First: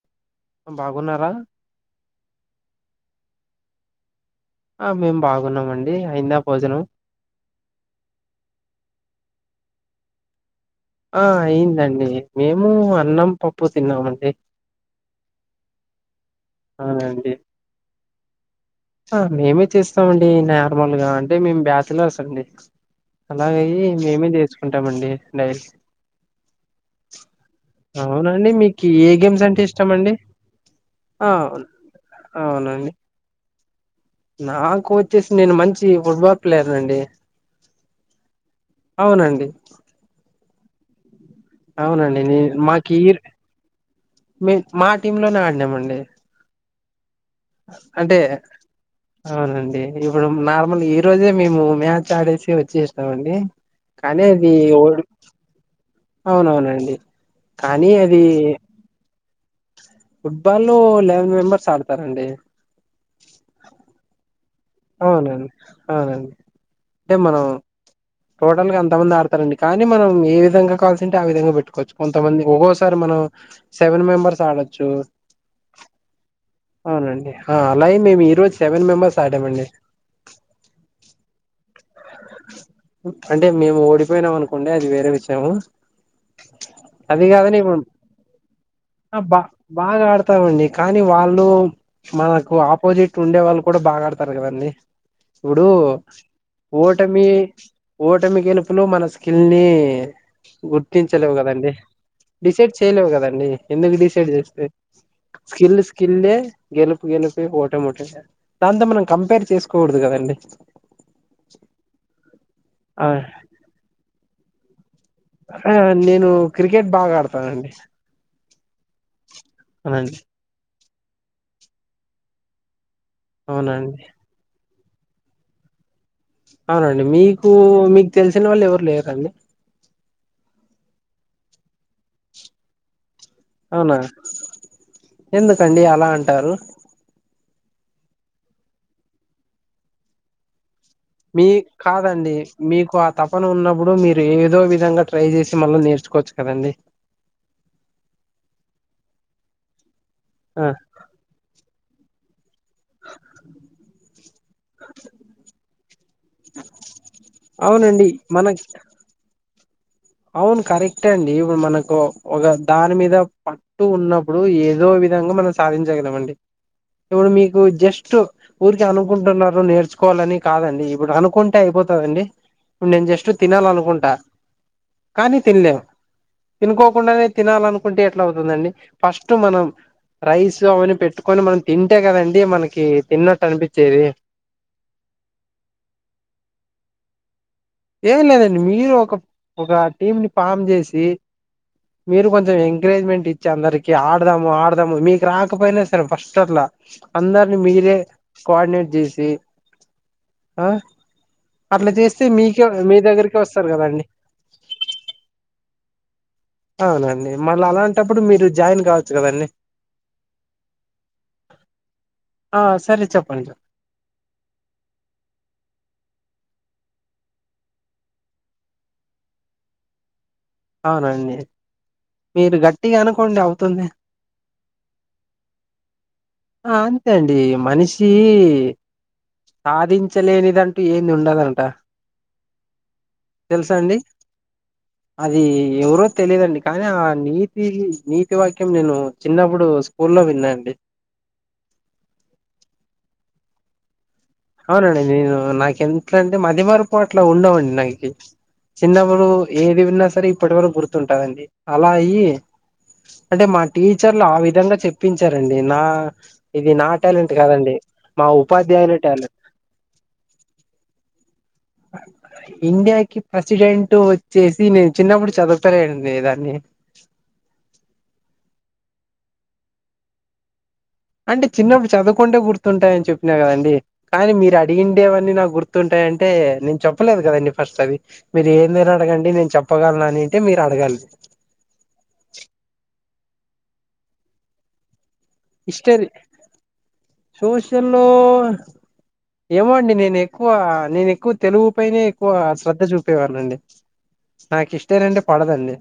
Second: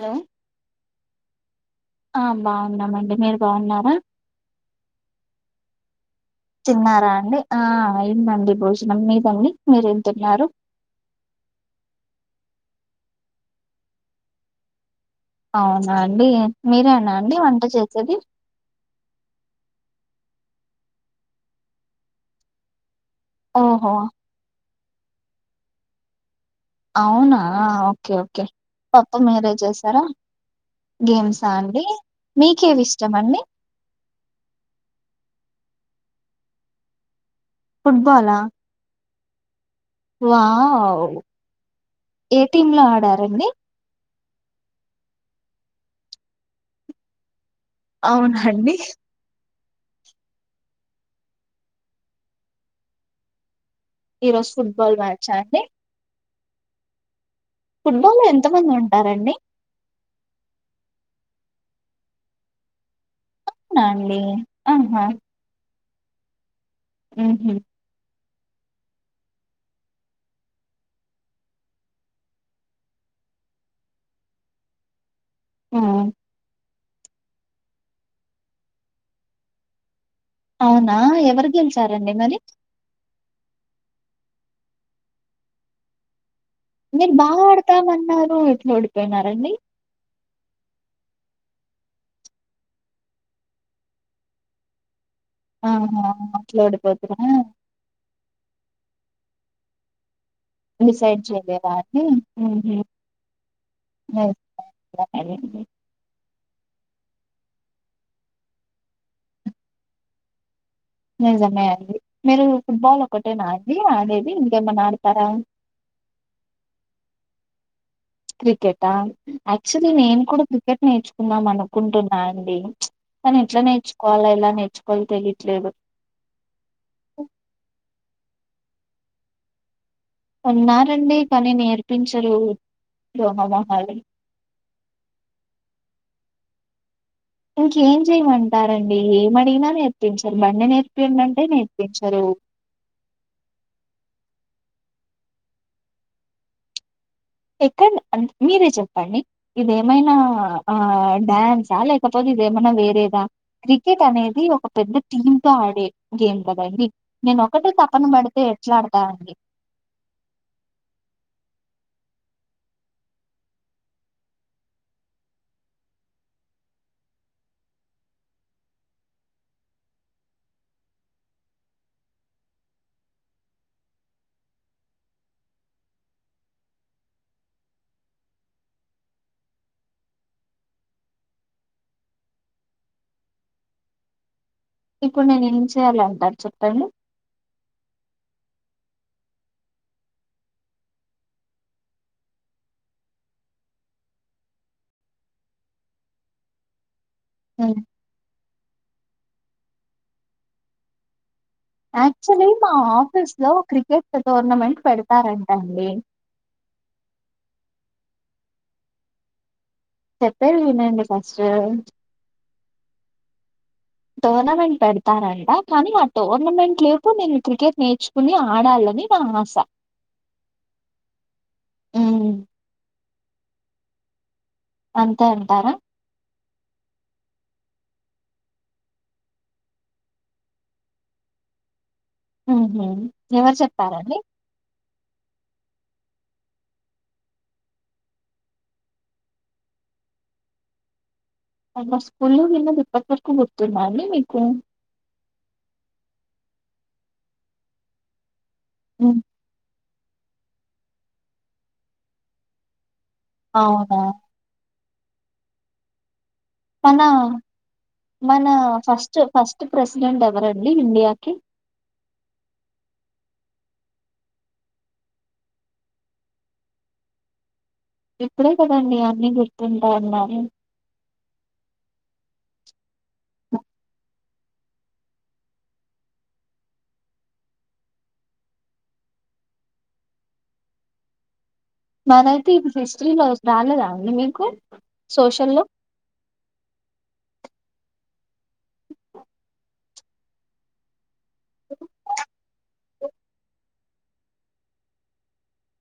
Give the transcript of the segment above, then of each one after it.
Hello బాగున్నారా బాగున్నామండి మీరు బాగున్నారా ఆ మేము బాగున్నామ అండి అయిందా భోజనం తిన్నారా అండి ఆ ఇందండి భోజనం మీదండి మీరేం తిన్నారు ఆ అయిందండి మేము అన్నం పప్పు తిన్నామండి అవునా అండి మీరేనా అవునండి అండి వంట చేసేది మేమే చేస్తామండి నార్మల్గా అంటే మేము బ్యాతిలో వస అండి అలాగయ్య ఓహో మేమే చేసుకోం ఉంటామండి డైల్ అవునా ఓకే ఓకే మీకు ఏ పప్పు గేమ్స్ మీరే అంటే ఇష్టం చేసారా, అండి ఆ గేమ్సా అండి మీకేవి అవునండి ఇష్టమండి. నాకు వచ్చేసి నేను మంచి ఫుట్బాల్ ప్లేయర్ నీ అండి ఫుట్బాల్ ఆ అవునండి వావ్ అవునండి ఏ నేను టీమ్ లో మాకి ఆడారండి మీ మా టీమ్ లోనే ఆడినామండి అంటే అవునండి అవునండి ఇప్పుడు నార్మల్ ఈ రోజే మేము మ్యాచ్ ఆడేసి వచ్చిస్తామండి ఈ రోజ ఫుట్బల్ మ్యాచ్ అ అండి అవునవునండి కానీ అది ఫుట్బాల్లో ఎంత మంది ఉంటారండి ఫుట్బాల్ లెవెన్ మెంబర్స్ ఆడతారంండి అవునా అండి ఆహా అవునును అవునండి అంటే మ్మ్ మనం టోటల్ గా అంత మంది ఆడతారండి కానీ మనం ఏ విధంగా కావాల్సి ఉంటే ఆ విధంగా పెట్టుకోవచ్చు కొంతమంది ఒక్కోసారి మనం సెవెన్ మెంబర్స్ ఆడొచ్చు ఆ అవునండి అలాగే మేము ఈ రోజు సెవెన్ మెంబెర్స్ ఆడామండి సారంండి మరి అంటే మేము ఓడిపోయినాం అనుకోండి అది వేరే విషయము మీరు అది బాగా కాదని ఇప్పుడు ఆడతామన్నారు ఎట్లా బా ఓడిపోయినారండి? బాగా ఆడతామండి కానీ వాళ్ళు మనకు ఆపోజిట్ ఉండే వాళ్ళు కూడా బాగాడతారు కదండి ఆహా అట్లా ఓడిపో టమి ఓటమి గెలుపులు మనసు స్కిల్ని డిసైడ్ గుర్తించలేవు చేయలేదా కదండి అండి? డిసైడ్ హుహు. చేయలేవు కదండడి ఎందుకు డిసైడ్ చేస్తే నిజమేనండి. స్కిల్ స్కిల్ గెలుపు గెలుపి ఒకటమూట దాంతో మనం కంపేర్ చేసుకోకూడదు కదండి నిజమే మీరు ఫుట్బాల్ ఆ ఒకటే నా అండి ఆడేది మనడు ఆ నేను క్రికెట్ బాగా ఆడత ప్పండి క్రికెట్ ఆక్చులీ నేను కూడా క్రికెట్ నేర్చుకుందాం అనుకుంటున్నా అండి తని ఎట్లా అవునండి నేర్చుకోాల ఎలా నేర్చుకో కొ తెలిట్లేదు అవునండి మీకు మీకు తెలిసిన వాళ్ళు ఎవరు లేరా అండి ఉన్నారండి కానీ నేర్పించరు ద్రోహమొహాలు. అవునా ఎందుకండి అలా అంటారు ఇంకేం చేయమంటారండి ఏమడిగిన నేర్పించారు బండి నేర్పి మీ కాదండి మీకు ఆ తపన ఉన్నప్పుడు మీరు ఏదో వి నిజంగా ట్రై చేసి మళ్ళె నేర్చుకోవచ్చు కదండి ఎక్కడ చెప్ మీరే చెప్పండి ఇదే ఏమైనా ఆ డ్యాన్సా లే పొది ఏమన్నా వేరేద క్రికెట్ అనేది ఒక పెద్ద టీమ్ తో ఆడే గేమ్ కదా అండి నేను ఒకటే తపన అవునండి పడితే మన ఎట్లాడతానండి అవును కరెక్టే అండి ఇప్పుడు మనకు ఒక దాని మీద పట్టు ఉన్నప్పుడు ఏదో విధంగా మనం సాధించగలం అండి ఇప్పుడు మీకు జస్ట్ ఉరికి అనుకుంటున్నారు నేర్చుకోవాలని కాదండి ఇప్పుడు అనుకుంటే అయిపోతుందండి ఇప్పుడు నేను జస్ట్ తినాల అనుకుంటా కానీ తినలేము తినుకోకుండానే తినాలనుకుంటే ఎట్లా అవుతుందండి ఫస్ట్ మనం రైస్ అవన్నీ పెట్టుకొని మనం తింటే కదండీ మనకి తిన్నట్టు అనిపించేది ఇప్పుడు నేను ఏం చేయాల అంటారు చెప్పండి ఏం లేదండి మీరు ఒక ఒక టీమ్ ని పామ్ చేసి మీరు కొంచెం ఎంకరేజ్మెంట్ ఇచ్చి అందరికి ఆడదాము ఆడదాము మీకు రాకపోయినా సరే ఫస్ట్ అట్లా అందరిని హ్మ్. మీరే కో ఆర్డినేట్ చేసి ఆ అట్లా చేస్తే యాక్చువల్లీ మీక్ మా ఆఫీస్ లో క్రికెట్ టోర్నమెంట్ పెడతారుంటండి అవునండి మళ్ళీ అలాంటప్పుడు మీరు జాయిన్ కావచ్చు కదండి చెప్పేది వినండి ఫస్ట్ ఆ సరే చెప్పండి చెప్ టోర్నమెంట్ పెడతరు అంటా కానీ ఆ టో టూర్నమెంట్ లేపు నేను క్రికెట్ నేర్చుకుని ఆడాలని నా ఆశ అవునండి హ్మ్. మీరు గట్టిగా అను కోండి అవుతుంది అంతే అంటారా ఆ అంతే అండి మనిషి సాధించలేనిదంటూ ఏది ఉండదంట మ్మ్ హ్మ్ ఎవరు తెలుసా అండి చెప్పారండి అది ఎవరో తెలిదండి కానీ ఆ నీతి నీతి వాక్యం నేను చిన్నప్పుడు స్కూ లో విన్నానండి అ స్కూల్న్న దీప్పక్క వరకు గుర్తున్నాండి మిక్ అవును అండి నేను నాకి ఎంతంటే మదిమరపు అట్ల ఉండవండి నాకి హ్మ్. చిన్నప్పుడు ఏది విన్న సరే ఇప్పటి వరకు గుర్తుంటాదండి అలా అయ్యి అంటే మా అవునా! టీచర్లు ఆ విధంగా చెప్ ప్పించారండి నా ఇది నా మన టాలెంట్ కాదండి మా మన ఉపాధ్యాయుల ఫస్ట్ టాలెంట్ ఫస్ట్ ప్రెసిడెంట్ ఎవరు అండి ఇండియాకి ఇండియాకి ప్రెసిడెంట్ వచ్చేసి నేను చిన్నప్పుడు చదువుకోలేదండి దాన్ని ఇప్పుడే కదండి అన్నీ గుర్తుంటాయి అన్నారు అంటే చిన్నప్పుడు చదువుకుంటే గుర్తుంటాయని చెప్పినా కదండి కానీ మీరు అడిగండేవన్నీ నాకు గుర్తుంటాయి అంటే నేను చెప్పలేదు కదండి ఫస్ట్ అది మీరు ఏందైనా అడగండి నేను చెప్పగలను అని అంటే మీరు అడగాలి మరి అయితే ఇది [unintelligible] త్రీలో హౌస్ రాలేదా అండి మీకు సోషల్‌లో? హిస్టరీ చూసి సోషల్లో ఏమో అండి నేను ఎక్కువ నేను ఎక్కువ తెలుగు పైనే ఎక్కువ శ్రద్ధ చూపేవాడినండి నాకు హిస్టరీ అంటే పడదండి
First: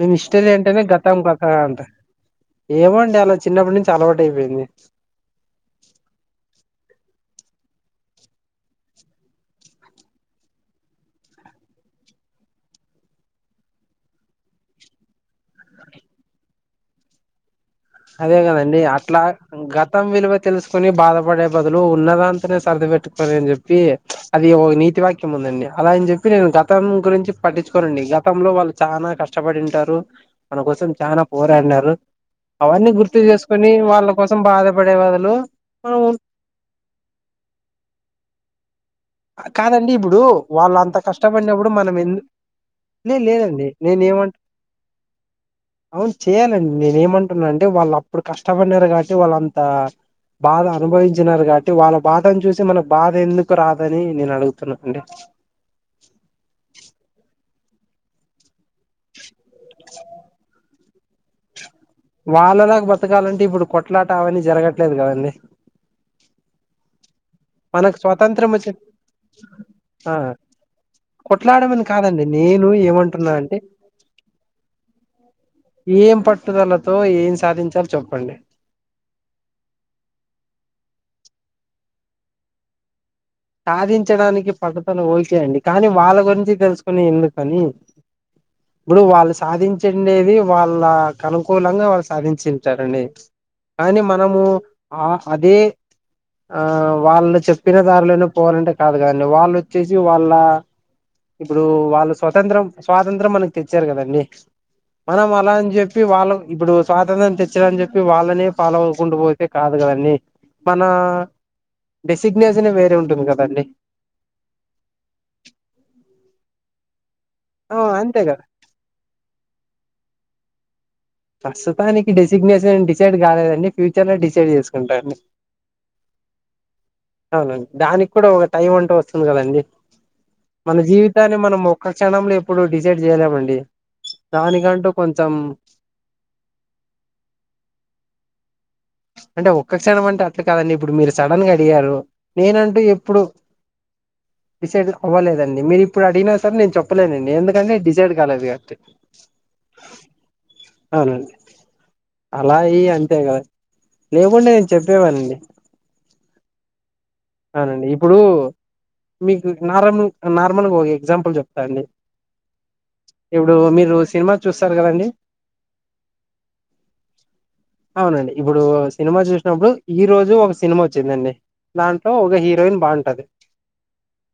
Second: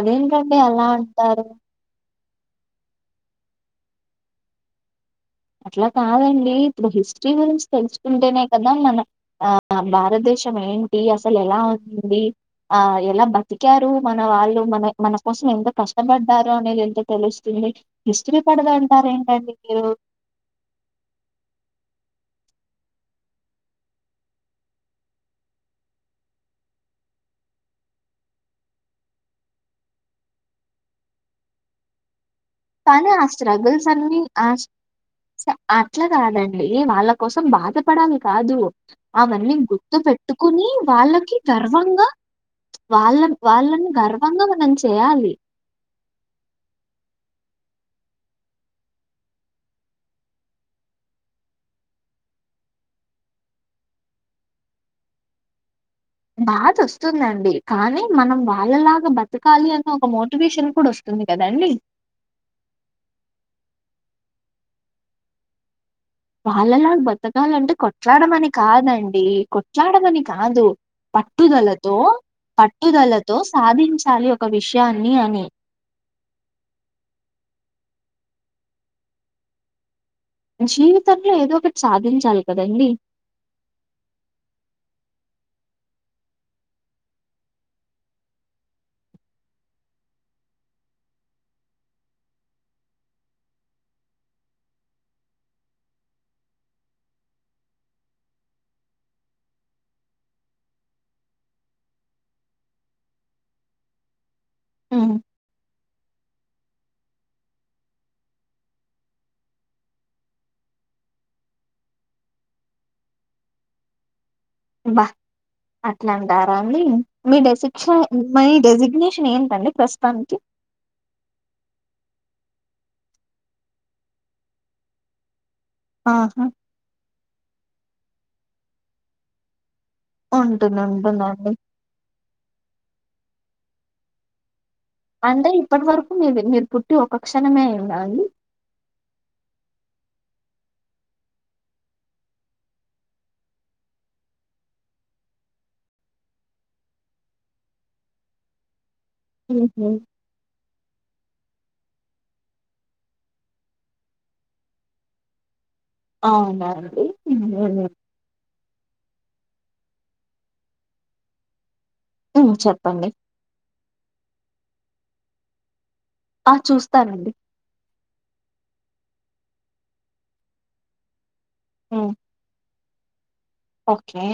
నేను హిస్టరీ అంటేనే అలా గతం అంటారు? గతః అంట ఏమో అండి అలా చిన్నప్పటి నుంచి అలవాటు అయిపోయింది అట్లా కాదండి ఇప్పుడు హిస్టరీ గురించి తెలుసుకుంటేనే కదా మన ఆ భారతదేశం ఏంటి అసలు ఎలా ఉంది ఆ ఎలా బతికారు మన వాళ్ళు మన మన కోసం ఎంత కష్టపడ్డారు అనేది ఎంటో తెలుస్తుంది అదే హిస్టరీ కదండి పడదంటారు అట్లా ఏంటండి మీరు గతం విలువ తెలుసుకొని బాధపడే బదులు ఉన్న దాంతోనే సర్ది పెట్టుకుని అని చెప్పి అది ఒక నీతి వాక్యం ఉందండి అలా అని చెప్పి నేను గతం గురించి పట్టించుకోనండి గతంలో వాళ్ళు చానా కష్టపడింటారు మన కోసం చానా పోరాడినారు అవన్నీ కానీ గుర్తు ఆ చేసుకొని స్ట్రగుల్స్ వాళ్ళ అన్ని కోసం ఆ బాధపడే బదులు మనం అట్లా కాదండి వాళ్ళ కోసం బాధపడాలి కాదు అవన్నీ కాదండి గుర్తు ఇప్పుడు పెట్టుకుని వాళ్ళ అంత వాళ్ళకి కష్టపడినప్పుడు మనం గర్వంగా ఎందు లే వాళ్ళ లేదండి వాళ్ళని నేనే ఏమంటా గర్వంగా మనం చేయాలి అవును చేయాలండి నేనేమంటా అంటే వాళ్ళు అప్పుడు కష్టపడినారు కాట్టి వాళ్ళంత బాధ అనుభవించినారు గాట్టి వాళ్ళ బాధను చూసి మన బాధ ఎందుకు రాదు అని నేను అడుగుతున్నా అండి బాధ వస్తుందండి కానీ మనం బా వాళ్ళలాగా బతకాలి అన్న ఒక మోటివేషన్ కూడా వస్తుంద్ వాళ్ళలాగా బతకాలంటే ఇప్పుడు కొట్ట అట్లా అవన్నీ జరగట్లేదు కదండీ తగాలంటే మనకు కొట్లాడమని స్వాతంత్రం వచ్చి కాదండి ఆ కొట్లాడమని కాదు కొట్లాడమని పట్టుదలతో కాదండి నేను ఏమంటున్నా పట్టుదలతో అంటే సాధించాలి ఒక విషయాన్ని అని ఏం పట్టుదలతో ఏం సాధించాలో చెప్పండి జీవితంలో ఏదో ఒకటి సాధించాలి కదండి సాధించడానికి పడుతను ఓకేయండి కానీ వాళ్ళ గురించి తెలుసుకునే ఎందుకని ఇప్పుడు వాళ్ళు సాధించండేది వాళ్ళ అనుకూలంగా వాళ్ళు సాధించింటారండి కానీ మనము ఆ అదే ఆ వాళ్ళు చెప్పిన దారిలోనే పో పోవాలంటే కాదు కదండి వాళ్ళు వచ్చేసి వాళ్ళ ఇప్పుడు వాళ్ళు స్వతంత్రం స్వాతంత్రం మనకి తెచ్చారు కదండి హ్మ్. మనం అలా అని చెప్పి వాళ్ళ ఇప్పుడు స్వాతంత్రం తెచ్చాలని చెప్పి వాళ్ళనే ఫాలో అవకుంటూ పోతే కాదు కదండి మన డెసిగ్నేషన్ వేరే ఉంట ఉంటుంది కదండి బా అట్లాంటారా అండి మీ డెసి ఆ అంతే కదా మీ డెసిగ్నేషన్ ఏంటండి ప్రస్ తనకి ప్రస్తుతానికి డెసిగ్నేషన్ డిసైడ్ కాలేదండి ఫ్యూచర్ లో డిసైడ్ చేసుకుంటా అండి ఆహా దానికి కూడా ఒక టైం అంటు వస్తుంది కదండి ఉంటుంది. మన జీవితాన్ని ఉంటుందండి. మనం ఒక్క క్షణంలో ఎప్పుడు డిసైడ్ చేయలేమండి దానికంటు అంటే ఇప్పట్ వర్ మీది మీర్ పుట్టి ఒక క్షణమే అయింద అండి అంటే ఒక్క క్షణం అంటే అట్ల కాదండి ఇప్పుడు మీర్ సడన్ గా అడిగారు నేనంటు ఎప్పుడు. డిసైడ్ అవ్వలేదండి మీర్ ఇప్పుడ్ అడిగిన సరే నేన్ చెప్పలేనండి ఎందుకంటే నే డిసైడ్ కాలేదు కాట్టి. మ్హు అల ఈ అంతేగద లేకుంటె నేన్ చెప్పేవండి అవున అండి అవునండి హ్మ్. ఇప్పుడు మీకు నర్మల్ నార్మల్గా ఒక ఎగ్జాంపుల్ చెప్తా అండి హ్మ్. చెప్పండి. ఇప్పుడు మీరు సినిమా చుస్ తర్ గదండి ఆ! చూస్తానండి. అవునండి ఇపుడు సినిమ చూసినప్పుడు ఈ రోజు ఒక సినిమా ఒచ్చిందండి టో హ్మ్. ఒక హీరోయిన్ బాన్ టది ఓకే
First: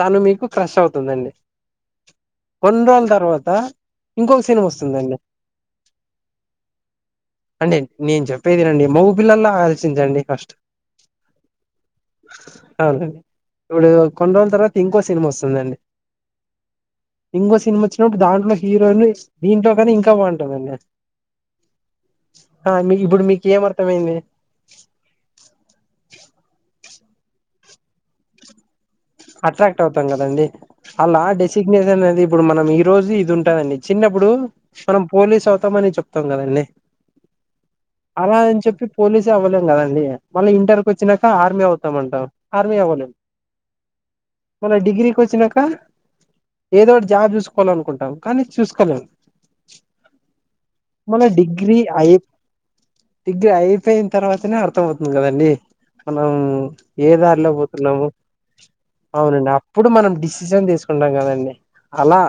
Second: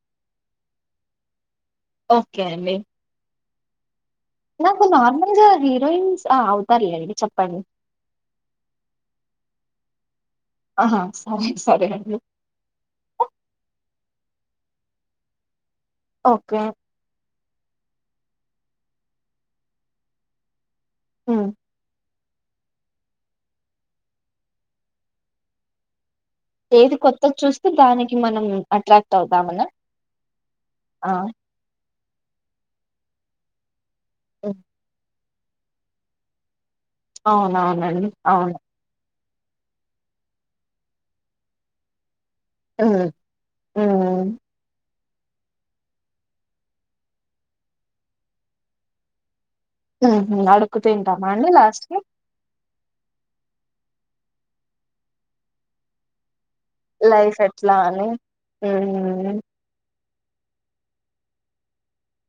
తను మీకు క్రష్ అవుతుందండి ఓకే అండి. కోన్ రొల్ తర్వత్ త ఇంకొక్సిన్ నాకు వస్తుందండి నార్మల్‌గా హీరోయిన్స్ ఆ! అవుతారులేండి చెప్పండి. అండి నేన్ చెప్పేదినండి మొగ్ పిల్లలా ఆలోచించండి కష్ ఆహా సరే సరే అండి. అవునండి ఇపడు కొన్ రోజుల్ తర్వాత ఇంకో సినిమ ఒస్తుందండి ఓకే ఇంకో సినిమ ఒచ్చినప్పుడ్ దాంట్లో హీరోయి దీంట్లో కానీ ఇంకా బాగుంటుందండి ఉమ్ ఆ మీ ఇప్పుడు మీక్ ఏం అర్థంమైంది ఏది కొత్తక్ చూస్తే దానికి మనం అట్రాక్ట్ అవుతామనా? అట్రాక్ట్ అవుతాం కదండి ఆ! అలా డెసిగ్నేసన్ ఇప్పుడు మనం ఈ రోజి ఇది ఉంటాదండి చిన్నప్పుడు హ్మ్. మనం పోలీస్ అవుతామని చెప్తాం కదండీ అవునవునండి అవును జవ్వలేం కదండి మళ్ళీ ఇంటర్క్ వచ్చినాక ఆర్మీ అవుతామంటం ఆర్మీ హ్మ్. అవ్వలేం హ్మ్. మొన్న డిగ్రీ కి వచ్చినాంక ఏదో ఒకటి జాబ్ చూసుకోవాల అనుకుంటాం కానీ చూసుకోలేం. హు హ్మ్ అడుక్కు మళ్ళ తింటామా అండి డిగ్రీ లాస్ట్ కి అయి డిగ్రీ అయిపోయిన తర్వాతనే అర్థం అవుతుంది కదండీ మనం ఏ లైఫ్ దారిలో ఎట్లా అని. పోతున్నాము హ్మ్. అవునండి అప్పుడ్ ప్పుడు మనం డెసిషన్ తీసుకుంటాం కదండి అలా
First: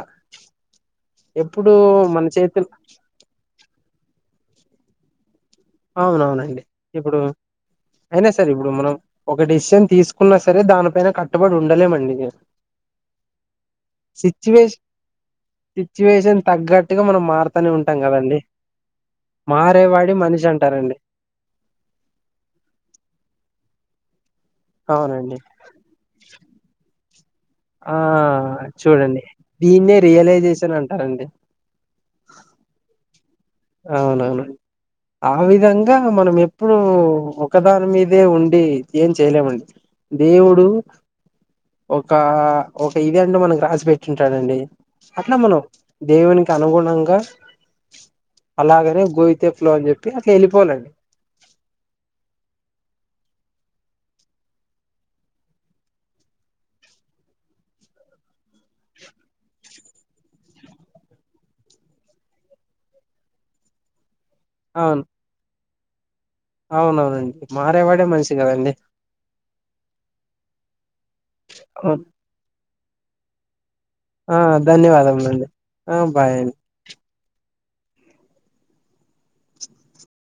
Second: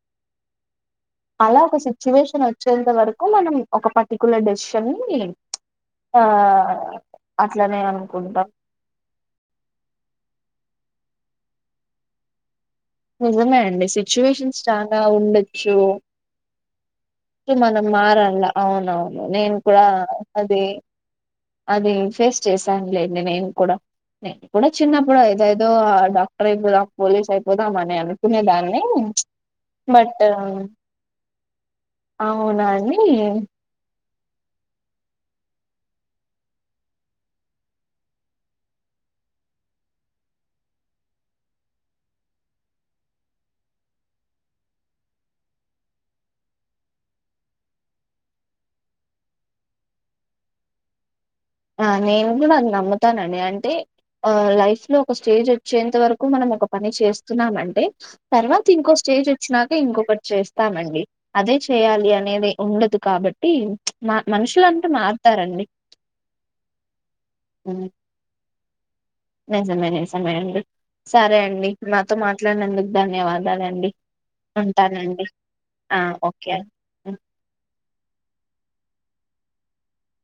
అలా ఎప్పుడు ఒక మన సిచ్యువేషన్ చేతులు వచ్చేంత వరకు మనం ఒక పటి కుల డెసిషన్ మీ అవునవునండి ఇప్పుడు అట్లనే అయినా అనుకుంటాం. సరే ఇప్పుడు మనం ఒక డిసిజన్ తీసుకున్న స సరే దానిపైన కట్టుబడి ఉండలేమండి నిజమే అండి సిచ్యువేషన్స్ సిచ్యువేష చాగా ఉండొచ్చు సిచ్యువేషన్ తగ్గట్టుగా మనం మారుతూనే మనం ఉంటాం కదండి మారలా అవునవును నేను కూడా మారేవాడి మనిషి అదే దే అంటారండి అది ఫేస్ చేశానులేండి నేను కూడా స కూడా చిన్నప్పుడు అవునండి ఇదదో ఆ డాక్టర్ అయిపోదా పోలీస్ అయిపోదాం అని ఆ అనుకునేదాన్ని చూడండి దీన్నే బట్ రియలైజేషన్ అంటారండి అవునా అండి డీ అవునవును ఆ విధంగా మనం ఎప్పుడు ఒకదాని మీదే ఉండి ఏం చేయలేమండి దేవుడు ఒక ఒక ఇది అంటే మనకు రాసి పెట్టింటారండీ అట్లా మనం దేవునికి అనుగుణంగా అలాగనే గోయితే ఫ్లో అని చెప్పి అట్లే వెళ్ళిపోవాలండి ఆ నేను కూడా అది నమ్ముతానండి అంటే ఆ లైఫ్ లో ఒక స్టేజ్ వచ్చేంత వరకు మనం ఒక పని చేస్తున్నామ అంటే తర్వాత ఇంకో స్టేజ్ వచ్చినాక ఇంకొకటి చేస్తామండి అదే చేయాలి అనేది ఉండదు కాబట్టి మా మనుషులంటూ అవును మారుతారండి అవునవునండి మారేవాడే మనిషి కదండి నిజమే నిజమే అండి సరే అండి అవును నాతో మాట్లాడినందుకు ధన్యవాదాలు అండి ఆ ధన్యవాదములు అండి ఆ బాయ్ అండి